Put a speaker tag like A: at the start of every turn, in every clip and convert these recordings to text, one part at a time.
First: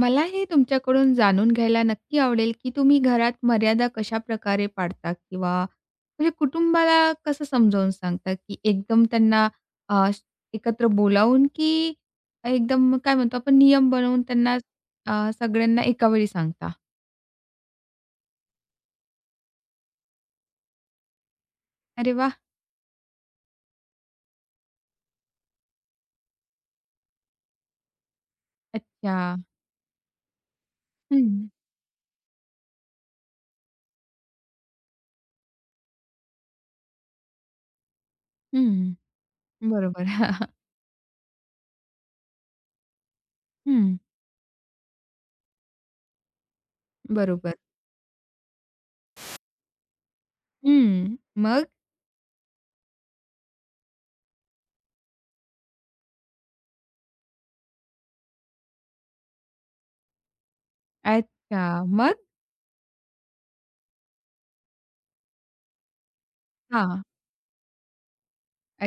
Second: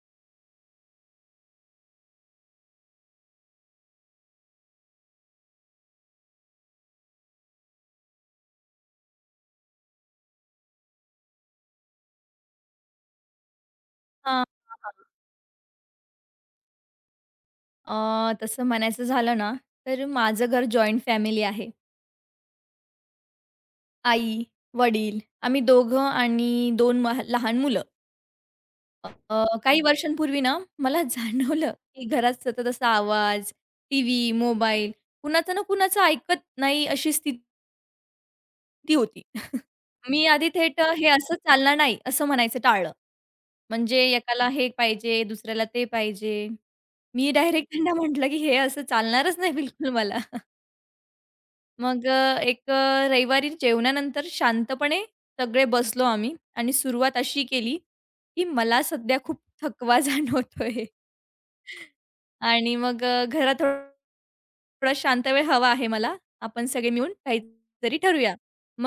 A: मला हे तुमच्याकडून जाणून घ्यायला नक्की आवडेल, की तुम्ही घरात मर्यादा कशाप्रकारे पाळता? किंवा म्हणजे कुटुंबाला कसं समजावून सांगता, की एकदम त्यांना अ, श- एकत्र बोलावून, की एकदम काय म्हणतो आपण नियम बनवून
B: हां,
A: त्यांना
B: हां,
A: सगळ्यांना एका वेळी सांगता?
B: हां. अ, तसं म्हणायचं झालं ना, तर माझं घर जॉइंट फॅमिली आहे.
A: अरे वाह!
B: आई, वडील आम्ही दोघं आणि दोन लहान मुलं.
A: अच्छा.
B: काही वर्षांपूर्वी ना, मला
A: हं,
B: जाणवलं, की घरात सतत असा आवाज, टीव्ही, मोबाईल कुणाचं ना कुणाचं ऐकत नाही अशी स्थिती
A: हं.
B: होती.
A: बरोबर.
B: मी आधी थेट हे असं चालणार नाही, असं म्हणायचं टाळलं.
A: हं.
B: म्हणजे एकाला हे पाहिजे, दुसऱ्याला ते पाहिजे. मी
A: बरोबर.
B: डायरेक्ट त्यांना म्हटलं, की हे असं चालणारच नाही बिलकुल मला.
A: हं. मग?
B: मग एक रविवारी जेवणानंतर शांतपणे सगळे बसलो आम्ही आणि सुरुवात अशी केली, की मला सध्या खूप थकवा जाणवतोय
A: अच्छा. मग?
B: आणि मग घरात थोडा शांत वेळ हवा आहे मला. आपण सगळे
A: हां.
B: मिळून काहीतरी ठरवूया.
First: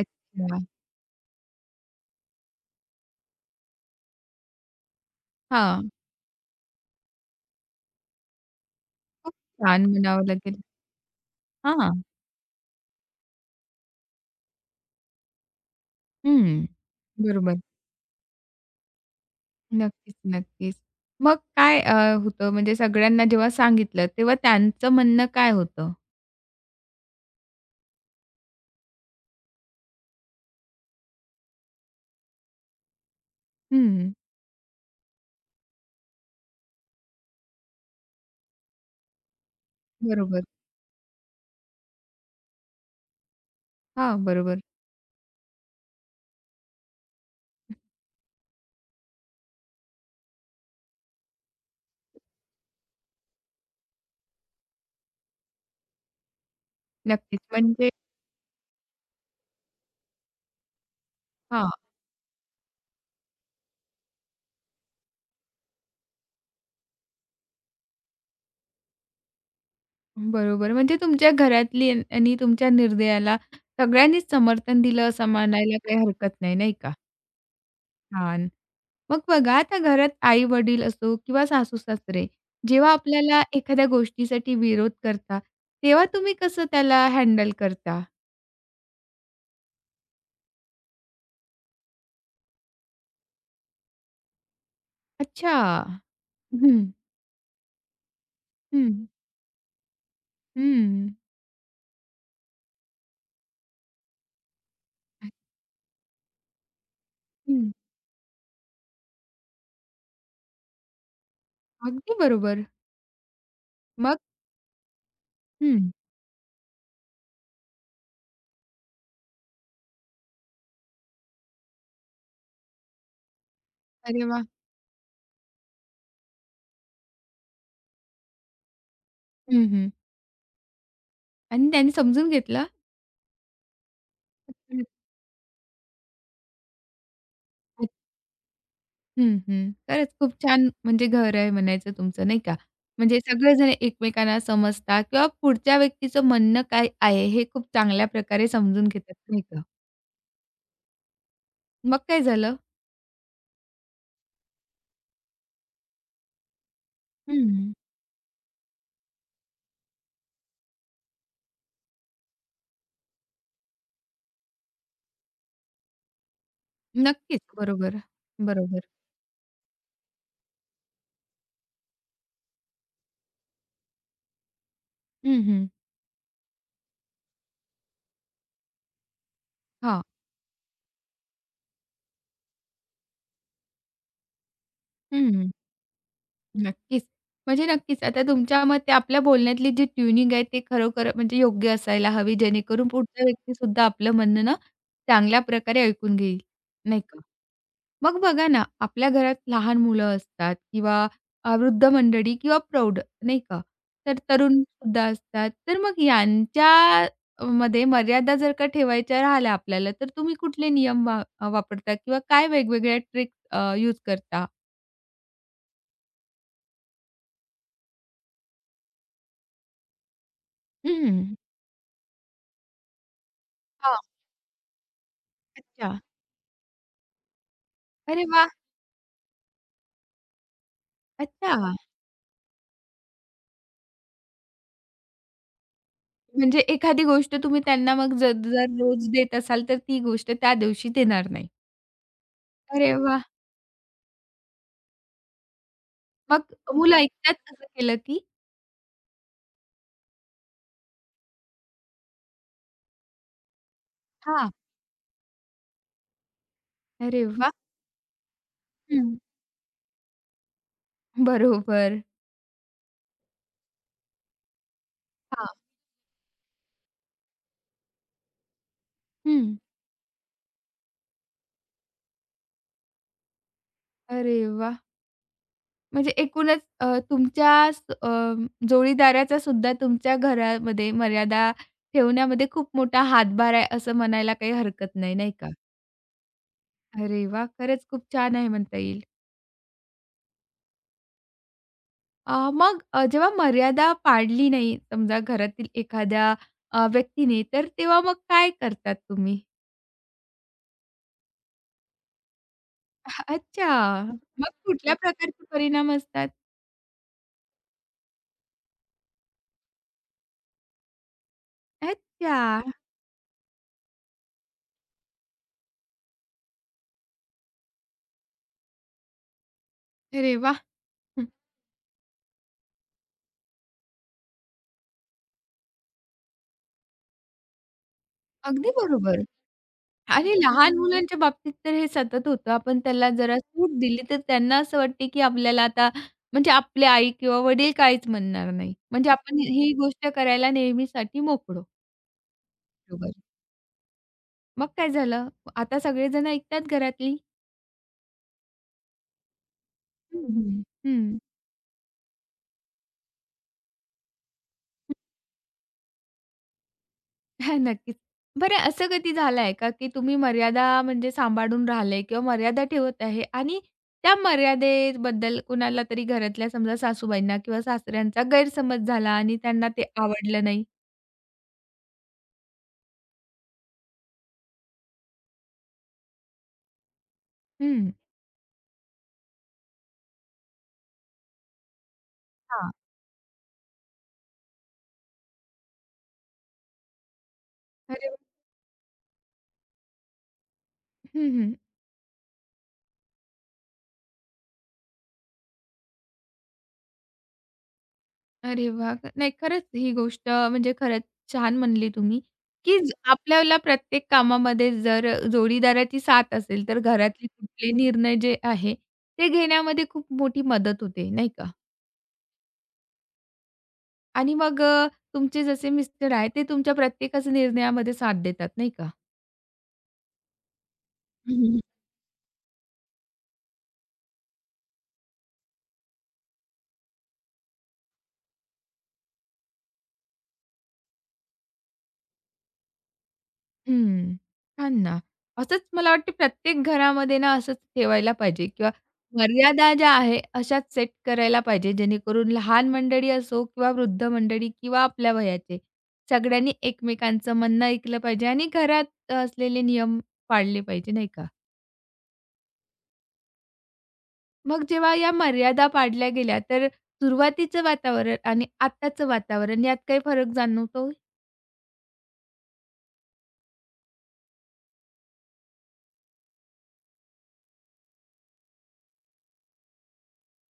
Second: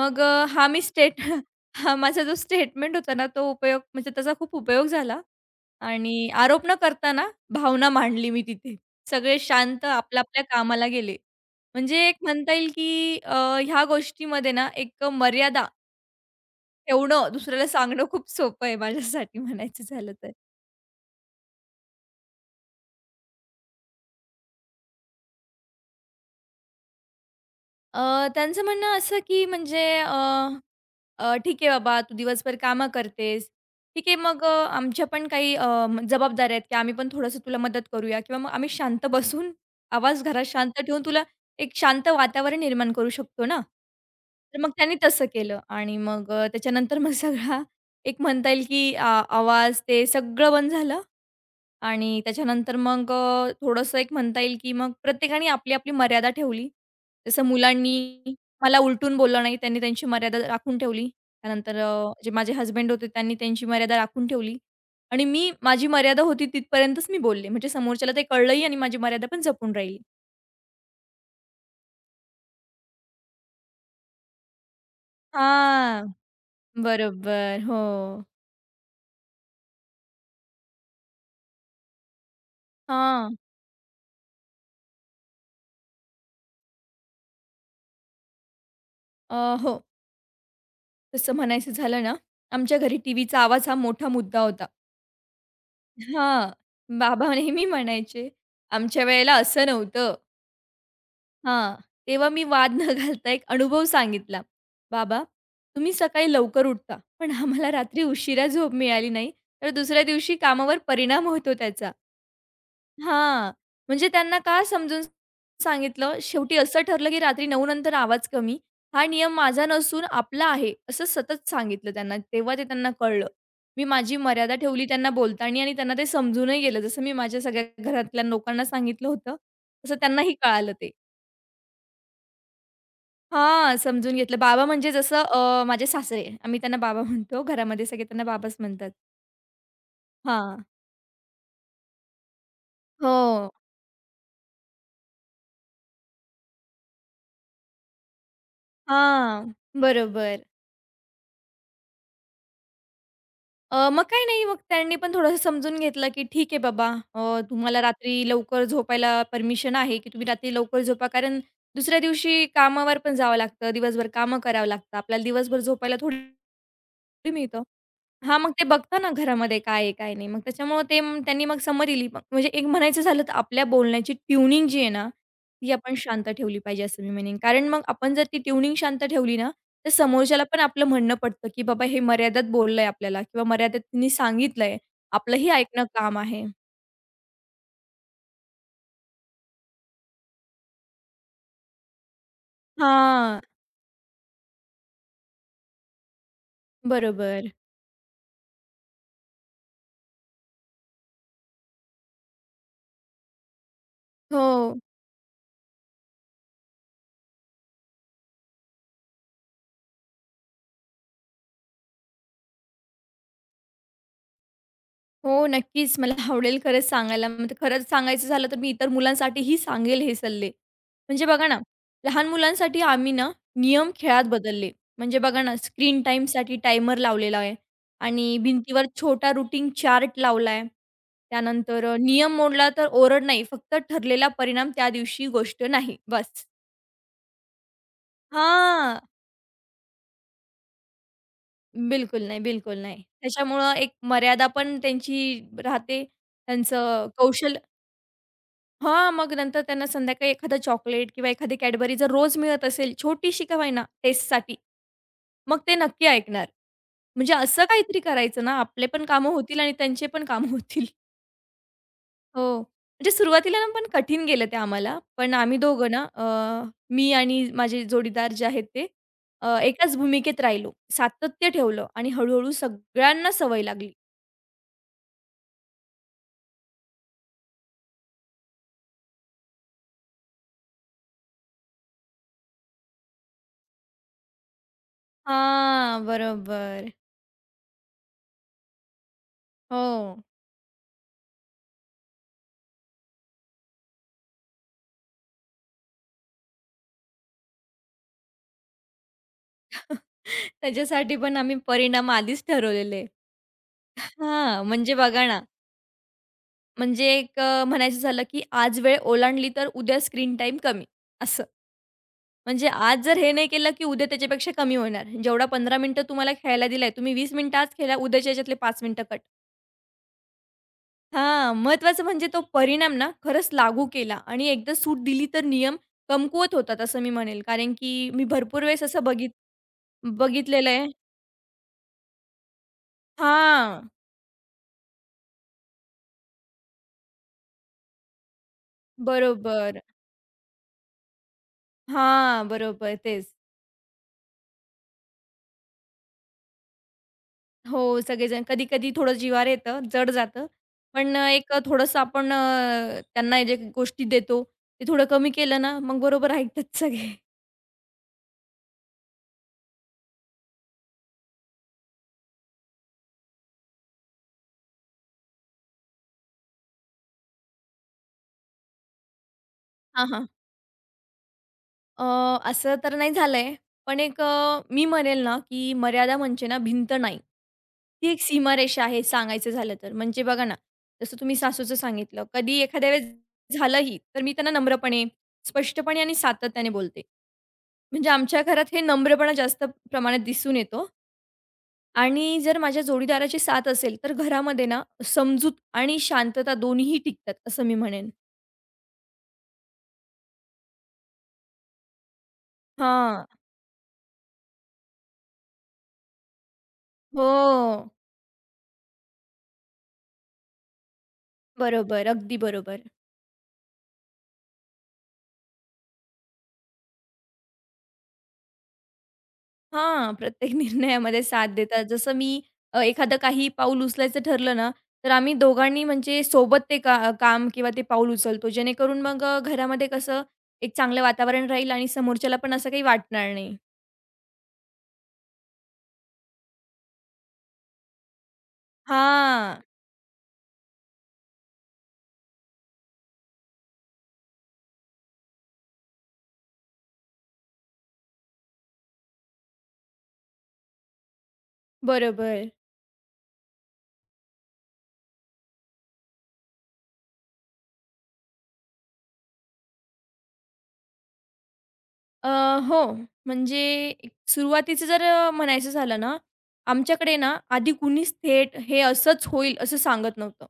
B: मग हा मी स्टेट हा माझा जो स्टेटमेंट होता ना, तो उपयोग म्हणजे त्याचा खूप उपयोग झाला
A: हां.
B: आणि आरोप न करताना भावना मांडली मी तिथे.
A: खूप
B: सगळे शांत
A: छान म्हणावं
B: आपल्या-आपल्या
A: लागेल.
B: कामाला गेले. म्हणजे
A: हां.
B: एक म्हणता येईल की ह्या गोष्टीमध्ये ना एक मर्यादा
A: हं.
B: ठेवणं,
A: बरोबर.
B: दुसऱ्याला सांगणं खूप सोपं आहे माझ्यासाठी म्हणायचं झालं
A: नक्कीच,
B: तर.
A: नक्कीच. मग काय, होतं म्हणजे सगळ्यांना जेव्हा सांगितलं, तेव्हा त्यांचं म्हणणं काय होतं?
B: त्यांचं म्हणणं असं की "ठीक आहे बाबा, तू दिवसभर कामं करतेस. ठीक
A: हं.
B: आहे, मग आमच्या पण काही जबाबदाऱ्या आहेत, की आम्ही पण थोडंसं तुला मदत करूया किंवा मग आम्ही शांत बसून आवाज
A: बरोबर.
B: घरात शांत ठेवून तुला एक शांत वातावरण निर्माण करू शकतो ना."
A: हां,
B: तर
A: बरोबर.
B: मग त्यांनी तसं केलं आणि मग त्याच्यानंतर मग सगळा एक म्हणता येईल की आवाज ते सगळं बंद झालं आणि त्याच्यानंतर मग थोडंसं एक म्हणता येईल की मग प्रत्येकाने आपली-आपली मर्यादा ठेवली.
A: नक्कीच.
B: जसं
A: म्हणजे
B: मुलांनी मला उलटून बोललं नाही, त्यांनी त्यांची मर्यादा राखून ठेवली.
A: हां,
B: त्यानंतर जे माझे हसबंड होते त्यांनी त्यांची मर्यादा राखून ठेवली आणि मी माझी मर्यादा होती तिथपर्यंतच मी बोलले. म्हणजे समोरच्याला ते कळलंही आणि माझी मर्यादा पण जपून राहिली.
A: बरोबर. म्हणजे आणि तुमच्या निर्णयाला सगळ्यांनीच समर्थन दिलं असं मानायला काही
B: हां,
A: हरकत नाही, नाही का?
B: बरोबर. हो.
A: छान. मग बघा आता घरात आई-वडील असो किंवा सासू-सासरे जेव्हा
B: हां.
A: आपल्याला एखाद्या गोष्टीसाठी विरोध करतात, तेव्हा तुम्ही कसं त्याला हँडल करता?
B: अ, हो. तसं म्हणायचं झालं ना, आमच्या घरी टीव्हीचा आवाज हा मोठा मुद्दा होता.
A: अच्छा.
B: हां,
A: हं,
B: बाबा नेहमी म्हणायचे,
A: हं,
B: "आमच्या वेळेला असं नव्हतं."
A: हं.
B: हां, तेव्हा मी वाद न घालता एक अनुभव सांगितला. "बाबा, तुम्ही सकाळी लवकर उठता, पण आम्हाला
A: हं,
B: रात्री उशिरा झोप मिळाली नाही, तर दुसऱ्या दिवशी कामावर परिणाम होतो त्याचा."
A: अगदी बरोबर.
B: हां, म्हणजे
A: मग?
B: त्यांना का समजून
A: हं.
B: सांगितलं, शेवटी असं ठरलं की रात्री 9 नंतर आवाज कमी. हा नियम माझा नसून आपला आहे, असं सतत सांगितलं त्यांना. तेव्हा ते त्यांना कळलं. मी माझी
A: अरे वाह!
B: मर्यादा ठेवली त्यांना बोलताना आणि त्यांना ते समजूनही गेलं. जसं मी माझ्या सगळ्या घरातल्या लोकांना सांगितलं होतं,
A: हं, हं.
B: तसं त्यांनाही कळालं ते.
A: आणि त्यांनी समजून घेतलं?
B: हां, समजून घेतलं. बाबा म्हणजे जसं माझे सासरे, आम्ही त्यांना बाबा म्हणतो. घरामध्ये सगळे त्यांना बाबाच म्हणतात.
A: हं, हं. खरंच खूप
B: हां.
A: छान म्हणजे घर आहे म्हणायचं तुमचं नाही का? म्हणजे
B: हो.
A: सगळेजण एकमेकांना समजतात किंवा पुढच्या व्यक्तीचं म्हणणं काय आहे हे खूप चांगल्या प्रकारे समजून घेतात नाही
B: हां,
A: का?
B: बरोबर.
A: मग काय झालं?
B: मग काही नाही, मग त्यांनी पण थोडंसं समजून घेतलं, की "ठीक आहे बाबा,
A: हं, हं.
B: तुम्हाला रात्री लवकर झोपायला परमिशन आहे, की तुम्ही रात्री लवकर झोपा." कारण दुसऱ्या दिवशी कामावर पण जावं लागतं, दिवसभर कामं करावं लागतं. आपल्याला दिवसभर झोपायला थोडी
A: नक्कीच.
B: मिळतं.
A: बरोबर,
B: हां, मग ते
A: बरोबर.
B: बघता ना घरामध्ये काय आहे, काय नाही. मग त्याच्यामुळं त्यांनी मग संमती दिली. मग म्हणजे एक म्हणायचं झालं तर आपल्या बोलण्याची ट्यूनिंग जी आहे ना,
A: हं, हं.
B: ती आपण शांत ठेवली पाहिजे असं मी म्हणेन. कारण मग आपण जर ती ट्यूनिंग शांत ठेवली ना, तर
A: हां.
B: समोरच्याला पण आपलं म्हणणं पडतं, की बाबा हे मर्यादेत बोललंय आपल्याला किंवा मर्यादेत तिने सांगितलंय. आपलंही
A: हं.
B: ऐकणं काम आहे.
A: नक्कीच. म्हणजे नक्कीच आता तुमच्या मते आपल्या बोलण्यातली जी ट्यूनिंग आहे, ते खरोखर म्हणजे योग्य असायला हवी, जेणेकरून पुढचा
B: हां,
A: व्यक्तीसुद्धा आपलं म्हणणं ना, चांगल्या प्रकारे ऐकून घेईल, नाही का?
B: बरोबर.
A: मग बघा ना, आपल्या घरात लहान मुलं असतात किंवा वृद्ध मंडळी किंवा प्रौढ, नाही का? तर
B: हो.
A: तरुणसुद्धा असतात. तर मग यांच्या मध्ये मर्यादा जर का ठेवायच्या राहिल्या आपल्याला, तर तुम्ही कुठले नियम वा वापरता किंवा काय वेगवेगळ्या ट्रिक्स यूज करता?
B: हो, नक्कीच. मला आवडेल खरंच सांगायला. म्हणजे खरंच सांगायचं झालं तर मी इतर मुलांसाठीही सांगेल हे सल्ले.
A: हं.
B: म्हणजे बघा ना, लहान मुलांसाठी आम्ही ना नियम
A: हां.
B: खेळात बदलले. म्हणजे बघा ना,
A: अच्छा.
B: स्क्रीन टाईमसाठी टायमर लावलेला आहे
A: अरे
B: आणि
A: वाह!
B: भिंतीवर छोटा रुटीन चार्ट लावला आहे.
A: अच्छा.
B: त्यानंतर नियम मोडला तर ओरड नाही, फक्त ठरलेला परिणाम त्या दिवशी गोष्ट नाही, बस.
A: म्हणजे एखादी गोष्ट तुम्ही त्यांना मग जर जर
B: हां.
A: रोज देत असाल, तर ती गोष्ट त्या दिवशी देणार नाही.
B: बिलकुल नाही, बिलकुल
A: अरे
B: नाही.
A: वाह!
B: त्याच्यामुळं एक मर्यादा पण त्यांची राहते.
A: मग मुलं
B: त्यांचं
A: ऐकतात
B: कौशल
A: कसं केलं की?
B: हां, मग नंतर त्यांना संध्याकाळी एखादं चॉकलेट किंवा एखादी Cadbury जर रोज मिळत असेल, छोटीशी का होईना
A: हां.
B: टेस्टसाठी, मग ते नक्की ऐकणार.
A: अरे
B: म्हणजे
A: वाह!
B: असं काहीतरी करायचं ना, आपले पण
A: हं.
B: कामं होतील आणि त्यांचे पण कामं होतील.
A: बरोबर.
B: हो. म्हणजे सुरुवातीला ना पण कठीण गेलं ते आम्हाला. पण
A: हां.
B: आम्ही दोघं ना मी आणि माझे जोडीदार जे आहेत ते
A: हं.
B: एकाच भूमिकेत राहिलो. सातत्य ठेवलं आणि हळू सगळ्यांना सवय लागली.
A: अरे वाह! म्हणजे एकूणच, अ, तुमच्या स अ, जोडीदाराचा सुद्धा तुमच्या घरामध्ये मर्यादा ठेवण्यामध्ये खूप मोठा हातभार आहे, असं म्हणायला काही हरकत नाही, नाही का?
B: हां, बरोबर.
A: अरे वाह! खरंच खूप छान आहे म्हणता येईल.
B: हो.
A: मग, जेव्हा मर्यादा पाळली नाही समजा घरातील एखाद्या व्यक्तीने, तर तेव्हा मग काय करतात तुम्ही?
B: त्याच्यासाठी पण आम्ही परिणाम आधीच ठरवलेले.
A: अच्छा. मग
B: हां, म्हणजे
A: कुठल्या मग
B: बघा ना,
A: प्रकारचे परिणाम असतात?
B: म्हणजे म्हणायचं झालं, की आज वेळ ओलांडली तर उद्या स्क्रीन टाईम कमी, असं.
A: अच्छा.
B: म्हणजे आज जर हे नाही केलं, की उद्या त्याच्यापेक्षा कमी होणार. जेवढा 15 मिनिटं तुम्हाला खेळायला दिलाय, तुम्ही 20 मिनिटं आज खेळा, उद्याच्या ह्याच्यातले 5 मिनिटं कट.
A: अरे वाह! हं,
B: हां, महत्त्वाचं म्हणजे तो परिणाम ना खरंच लागू केला आणि एकदा सूट दिली तर नियम कमकुवत होतात, असं मी म्हणेल. कारण की मी भरपूर
A: अगदी
B: वेळेस असं
A: बरोबर.
B: बघित
A: आणि
B: बघितलेलं
A: लहान
B: आहे.
A: मुलांच्या बाबतीत तर हे सतत होतं. आपण त्याला जरा
B: हां,
A: सूट दिली, तर त्यांना असं वाटते, की आपल्याला आता म्हणजे आपली आई किंवा वडील काहीच म्हणणार नाही. म्हणजे आपण ही
B: बरोबर.
A: गोष्ट करायला नेहमीसाठी मोकळो.
B: हां, बरोबर
A: बरोबर.
B: तेच.
A: मग काय झालं? आता सगळेजण ऐकतात घरातली.
B: हो, सगळेजण. कधी-कधी थोडं जिवावर येतं, जड
A: हं,
B: जातं.
A: हं.
B: पण
A: हं.
B: थोडंसं त्यांना जे गोष्टी देतो, ते थोडं कमी केलं ना, मग बरोबर ऐकतात सगळे.
A: हां, नक्कीच. बरं असं कधी झालंय का, की तुम्ही मर्यादा म्हणजे सांभाळून राहिले किंवा मर्यादा ठेवत आहे आणि त्या मर्यादेबद्दल कुणाला तरी घरातल्या समजा सासूबाईंना किंवा सासऱ्यांचा गैरसमज झाला आणि त्यांना ते
B: हां, हां.
A: आवडलं नाही?
B: अ, असं तर नाही झालंय. पण मी म्हणेल ना, की मर्यादा म्हणजे ना भिंत नाही.
A: हं.
B: ती एक सीमारेषा आहे सांगायचं झालं तर. म्हणजे बघा ना, जसं तुम्ही सासूचं सांगितलं. कधी
A: हां.
B: एखाद्या वेळेस झालंही, तर मी त्यांना नम्रपणे, स्पष्टपणे आणि सातत्याने बोलते.
A: अरे
B: म्हणजे
A: वाह!
B: आमच्या घरात हे नम्रपणा जास्त प्रमाणात दिसून येतो.
A: हं,
B: आणि जर माझ्या जोडीदाराची साथ असेल, तर घरामध्ये ना समजूत आणि शांतता दोन्हीही टिकतात, असं मी म्हणेन.
A: अरे वाह! नाही, खरंच ही गोष्ट म्हणजे खरंच छान म्हणली तुम्ही, की
B: हां.
A: आपल्याला प्रत्येक कामामध्ये जर जोडीदाराची साथ असेल, तर
B: हो.
A: घरातले कुठले निर्णय जे आहे, ते घेण्यामध्ये खूप मोठी मदत होते, नाही का?
B: बरोबर. अगदी बरोबर.
A: आणि मग, तुमचे जसे मिस्टर आहेत, ते तुमच्या प्रत्येकाच्या निर्णयामध्ये साथ देतात, नाही का?
B: हां, प्रत्येक निर्णयामध्ये साथ देतात. जसं मी एखादं काही पाऊल उचलायचं ठरलं ना, तर आम्ही दोघांनी म्हणजे सोबत ते का काम किंवा ते पाऊल उचलतो. जेणेकरून मग घरामध्ये कसं एक चांगलं वातावरण राहील आणि समोरच्याला पण असं काही वाटणार नाही.
A: हं. छान ना. असंच मला वाटतं प्रत्येक घरामध्ये ना असंच ठेवायला पाहिजे किंवा
B: हां.
A: मर्यादा ज्या आहे अशाच सेट करायला पाहिजे, जेणेकरून लहान मंडळी असो किंवा वृद्ध मंडळी किंवा आपल्या वयाचे सगळ्यांनी एकमेकांचं म्हणणं ऐकलं पाहिजे आणि घरात असलेले नियम पाळले पाहिजे, नाही का?
B: बरोबर.
A: मग जेव्हा या मर्यादा पाडल्या गेल्या, तर सुरुवातीचं वातावरण आणि आत्ताचं वातावरण यात काही फरक जाणवतो?
B: अ, हो. म्हणजे सुरुवातीचं म्हणायचं झालं ना, आमच्याकडे ना आधी कुणीच थेट हे असंच होईल असं सांगत नव्हतं.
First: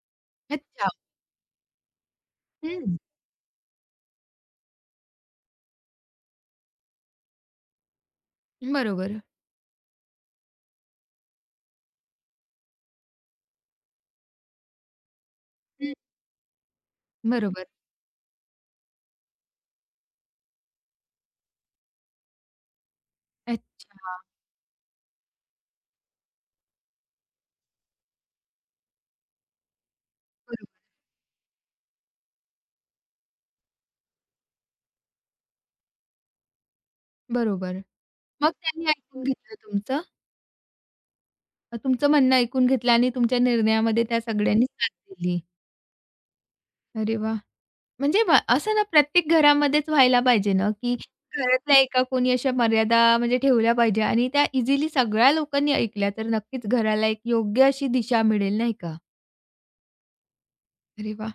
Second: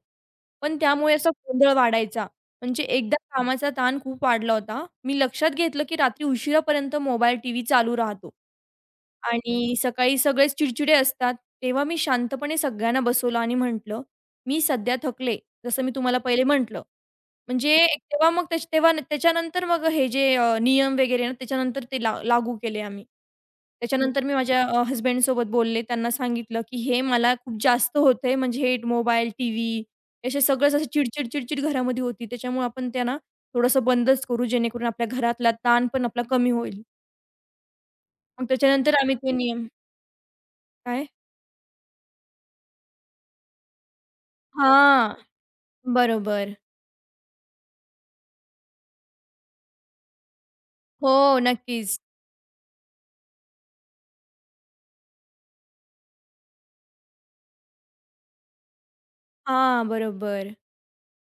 B: पण
A: अच्छा.
B: त्यामुळे असा गोंधळ वाढायचा. म्हणजे
A: हं.
B: एकदा कामाचा ताण खूप वाढला होता. मी लक्षात घेतलं, की रात्री उशिरापर्यंत मोबाईल, टीव्ही चालू राहतो.
A: बरोबर.
B: आणि सकाळी सगळेच चिडचिडे असतात. तेव्हा मी शांतपणे सगळ्यांना बसवलं आणि म्हटलं, "मी सध्या थकले." जसं मी
A: हं.
B: तुम्हाला पहिले म्हटलं.
A: बरोबर.
B: म्हणजे एक तेव्हा मग त्याच तेव्हा न- त्याच्यानंतर मग हे जे नियम वगैरे ना त्याच्यानंतर ते ला लागू केले आम्ही. हं.
A: अच्छा.
B: त्याच्यानंतर मी माझ्या हसबँडसोबत बोलले. त्यांना सांगितलं, की हे मला खूप जास्त होतंय म्हणजे हे मोबाईल, टीव्ही असे
A: बरोबर.
B: सगळंच असं चिडचिड-चिडचिड घरामध्ये होती. त्याच्यामुळे आपण ते थोडंसं बंदच करू जेणेकरून आपल्या घरातला ताण पण आपला कमी होईल.
A: बरोबर.
B: मग
A: मग त्यांनी
B: त्याच्यानंतर आम्ही
A: ऐकून
B: ते
A: घेतलं
B: नियम
A: तुमचं?
B: काय?
A: तुमचं म्हणणं ऐकून घेतलं आणि तुमच्या निर्णयामध्ये त्या सगळ्यांनी साथ
B: हां,
A: दिली.
B: बरोबर.
A: अरे वाह! म्हणजे असं ना प्रत्येक घरामध्येच व्हायला पाहिजे ना, की
B: हो,
A: घरातल्या
B: नक्कीच.
A: एका कोणी अशा मर्यादा म्हणजे ठेवल्या पाहिजे आणि त्या इझिली सगळ्या लोकांनी ऐकल्या तर नक्कीच घराला एक योग्य अशी दिशा मिळेल, नाही का?
B: हां, बरोबर.
A: अरे वाह!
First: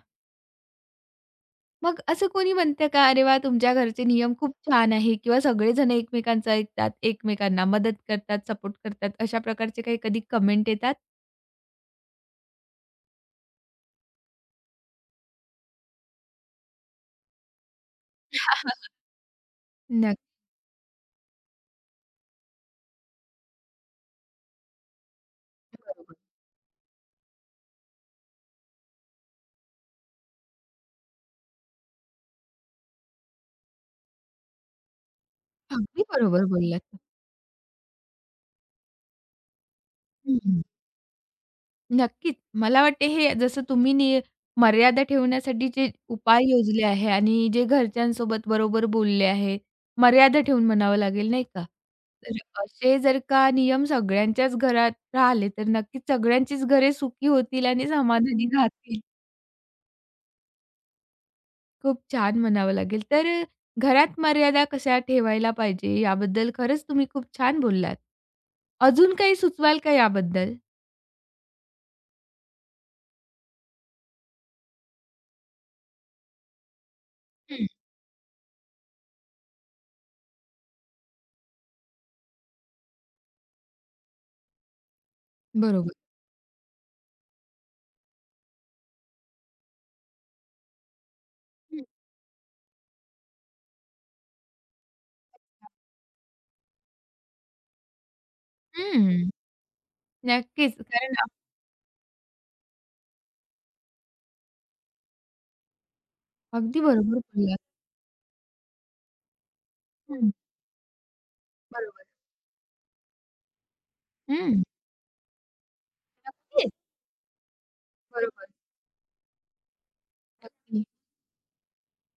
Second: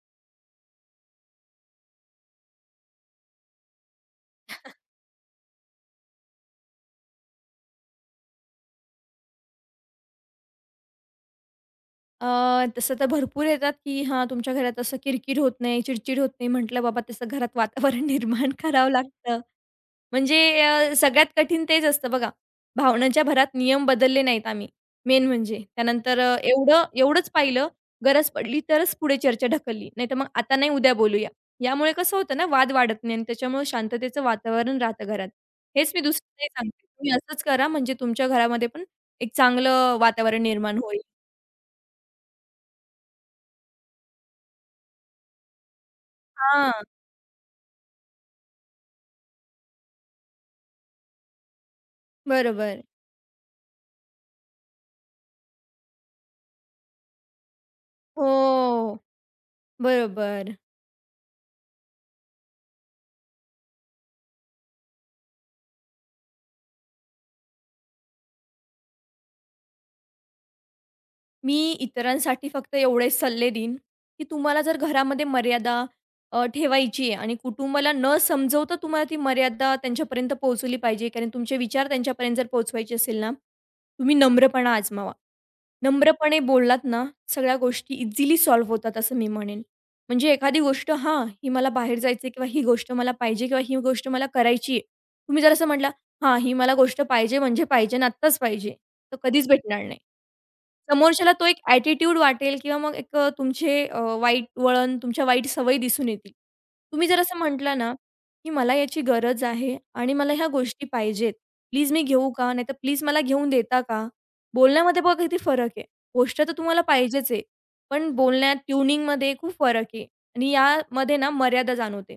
A: मग असं कोणी म्हणतं का, "अरे वाह! तुमच्या घरचे नियम खूप छान आहे" किंवा सगळेजण एकमेकांचं ऐकतात, एकमेकांना मदत करतात, सपोर्ट करतात, अशा प्रकारचे काही कधी कमेंट येतात?
B: अ, तसं तर भरपूर येतात, की हां, तुमच्या घरात असं किरकिर होत नाही, चिडचिड होत नाही. म्हटलं बाबा तसं घरात वातावरण निर्माण करावं लागतं.
A: नक्की.
B: म्हणजे सगळ्यात कठीण तेच असतं बघा. भावनांच्या भरात नियम बदलले नाहीत आम्ही, मेन म्हणजे.
A: बरोबर.
B: त्यानंतर अ, एवढं एवढंच पाहिलं, गरज पडली तरच पुढे चर्चा ढकलली. नाहीतर मग आता नाही, उद्या बोलूया. यामुळे कसं होतं ना, वाद वाढत नाही आणि त्याच्यामुळे शांततेचं वातावरण राहतं घरात. हेच मी
A: अगदी बरोबर
B: दुसऱ्यांनाही
A: बोललात.
B: सांगते. तुम्ही असंच करा म्हणजे तुमच्या घरामध्ये पण एक चांगलं वातावरण
A: हं.
B: निर्माण होईल.
A: नक्कीच. मला वाटते हे जसं तुम्ही मर्यादा ठेवण्यासाठी जे उपाय
B: हां,
A: योजले आहे आणि जे घरच्यांसोबत बरोबर बोलले आहे, मर्यादा ठेवून म्हणावं लागेल नाही का? तर
B: बरोबर.
A: असे जर का नियम सगळ्यांच्याच घरात राहिले, तर नक्कीच सगळ्यांचीच घरे सुखी होतील आणि समाधानी
B: हो,
A: राहतील.
B: बरोबर.
A: खूप छान म्हणावं लागेल. तर घरात मर्यादा कशा ठेवायला पाहिजे याबद्दल खरंच तुम्ही खूप छान बोललात. अजून काही सुचवाल का याबद्दल?
B: मी इतरांसाठी फक्त एवढेच सल्ले देईन, की तुम्हाला जर घरामध्ये मर्यादा ठेवायची आहे आणि
A: हं.
B: कुटुंबाला न समजवता तुम्हाला ती मर्यादा त्यांच्यापर्यंत पोहोचवली पाहिजे. कारण तुमचे विचार त्यांच्यापर्यंत जर पोहोचवायचे असेल ना, तुम्ही नम्रपणा आजमावा.
A: बरोबर.
B: नम्रपणे बोललात ना, सगळ्या गोष्टी इझिली सॉल्व्ह होतात असं मी म्हणेन. म्हणजे एखादी गोष्ट हां, ही मला बाहेर जायचं किंवा ही गोष्ट मला पाहिजे किंवा ही गोष्ट मला करायची आहे. तुम्ही जर असं म्हटला, "हां, ही मला गोष्ट पाहिजे म्हणजे पाहिजे आणि आत्ताच पाहिजे." तर
A: हं.
B: कधीच भेटणार नाही.
A: नक्कीच.
B: समोरच्याला तो एक ॲटिट्यूड वाटेल किंवा मग तुमचे वाईट वळण, तुमच्या वाईट सवयी दिसून येतील.
A: अगदी
B: तुम्ही
A: बरोबर
B: जर असं
A: बोललात.
B: म्हटलं ना, की "मला याची गरज आहे आणि
A: हं.
B: मला ह्या गोष्टी पाहिजेत. प्लीज मी
A: बरोबर.
B: घेऊ का? नाहीतर प्लीज मला घेऊन देता का?"
A: हं.
B: बोलण्यामध्ये बघा किती फरक आहे. गोष्ट तर
A: नक्कीच.
B: तुम्हाला पाहिजेच आहे, पण
A: बरोबर.
B: बोलण्यात, ट्युनिंगमध्ये खूप फरक आहे. आणि
A: नक्की.
B: यामध्ये ना मर्यादा जाणवते.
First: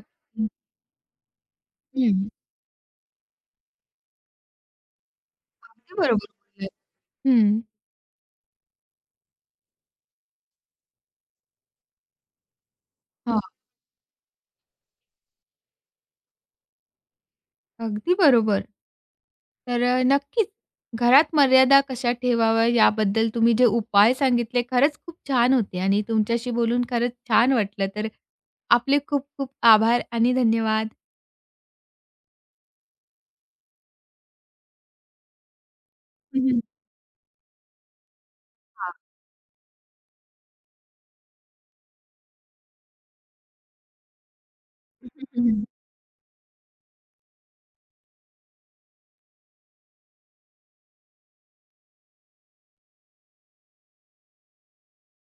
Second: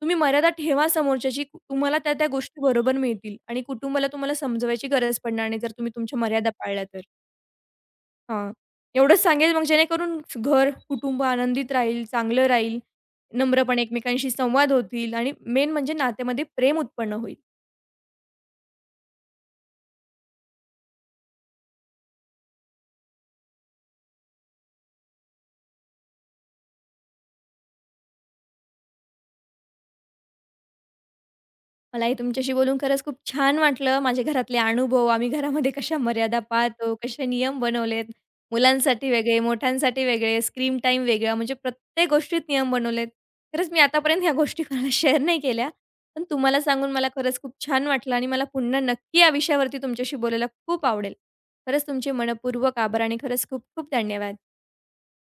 B: तुम्ही मर्यादा ठेवा समोरच्याची. तुम्हाला त्या, त्या
A: हं.
B: गोष्टी बरोबर मिळतील आणि कुटुंबाला तुम्हाला समजवायची गरज पडणार नाही, जर तुम्ही
A: अगदी
B: तुमच्या
A: बरोबर
B: मर्यादा
A: बोललात.
B: पाळल्या तर.
A: हं.
B: हां. एवढंच सांगेल मग जेणेकरून घर, कुटुंब आनंदित राहील, चांगलं राहील,
A: हां.
B: नम्रपणे एकमेकांशी संवाद होतील आणि मेन म्हणजे नात्यामध्ये प्रेम उत्पन्न होईल.
A: अगदी बरोबर. तर, नक्कीच घरात मर्यादा कशा ठेवाव्या याबद्दल तुम्ही जे उपाय सांगितले खरंच खूप छान होते आणि तुमच्याशी बोलून खरंच छान वाटलं. तर आपले खूप खूप आभार आणि धन्यवाद.
B: मलाही तुमच्याशी बोलून खरंच खूप छान वाटलं. माझे घरातले अनुभव, आम्ही घरामध्ये कशा मर्यादा
A: हं, हं.
B: पाळतो, कसे नियम बनवलेत,
A: हां.
B: मुलांसाठी वेगळे, मोठ्यांसाठी वेगळे, स्क्रीन टाईम वेगळा, म्हणजे प्रत्येक गोष्टीत नियम बनवलेत. खरंच मी आतापर्यंत ह्या गोष्टी कोणाला शेअर नाही केल्या. पण तुम्हाला सांगून मला खरंच खूप छान वाटलं आणि मला पुन्हा नक्की या विषयावरती तुमच्याशी बोलायला खूप आवडेल. खरंच तुमचे मनःपूर्वक आभार आणि खरंच खूप खूप धन्यवाद.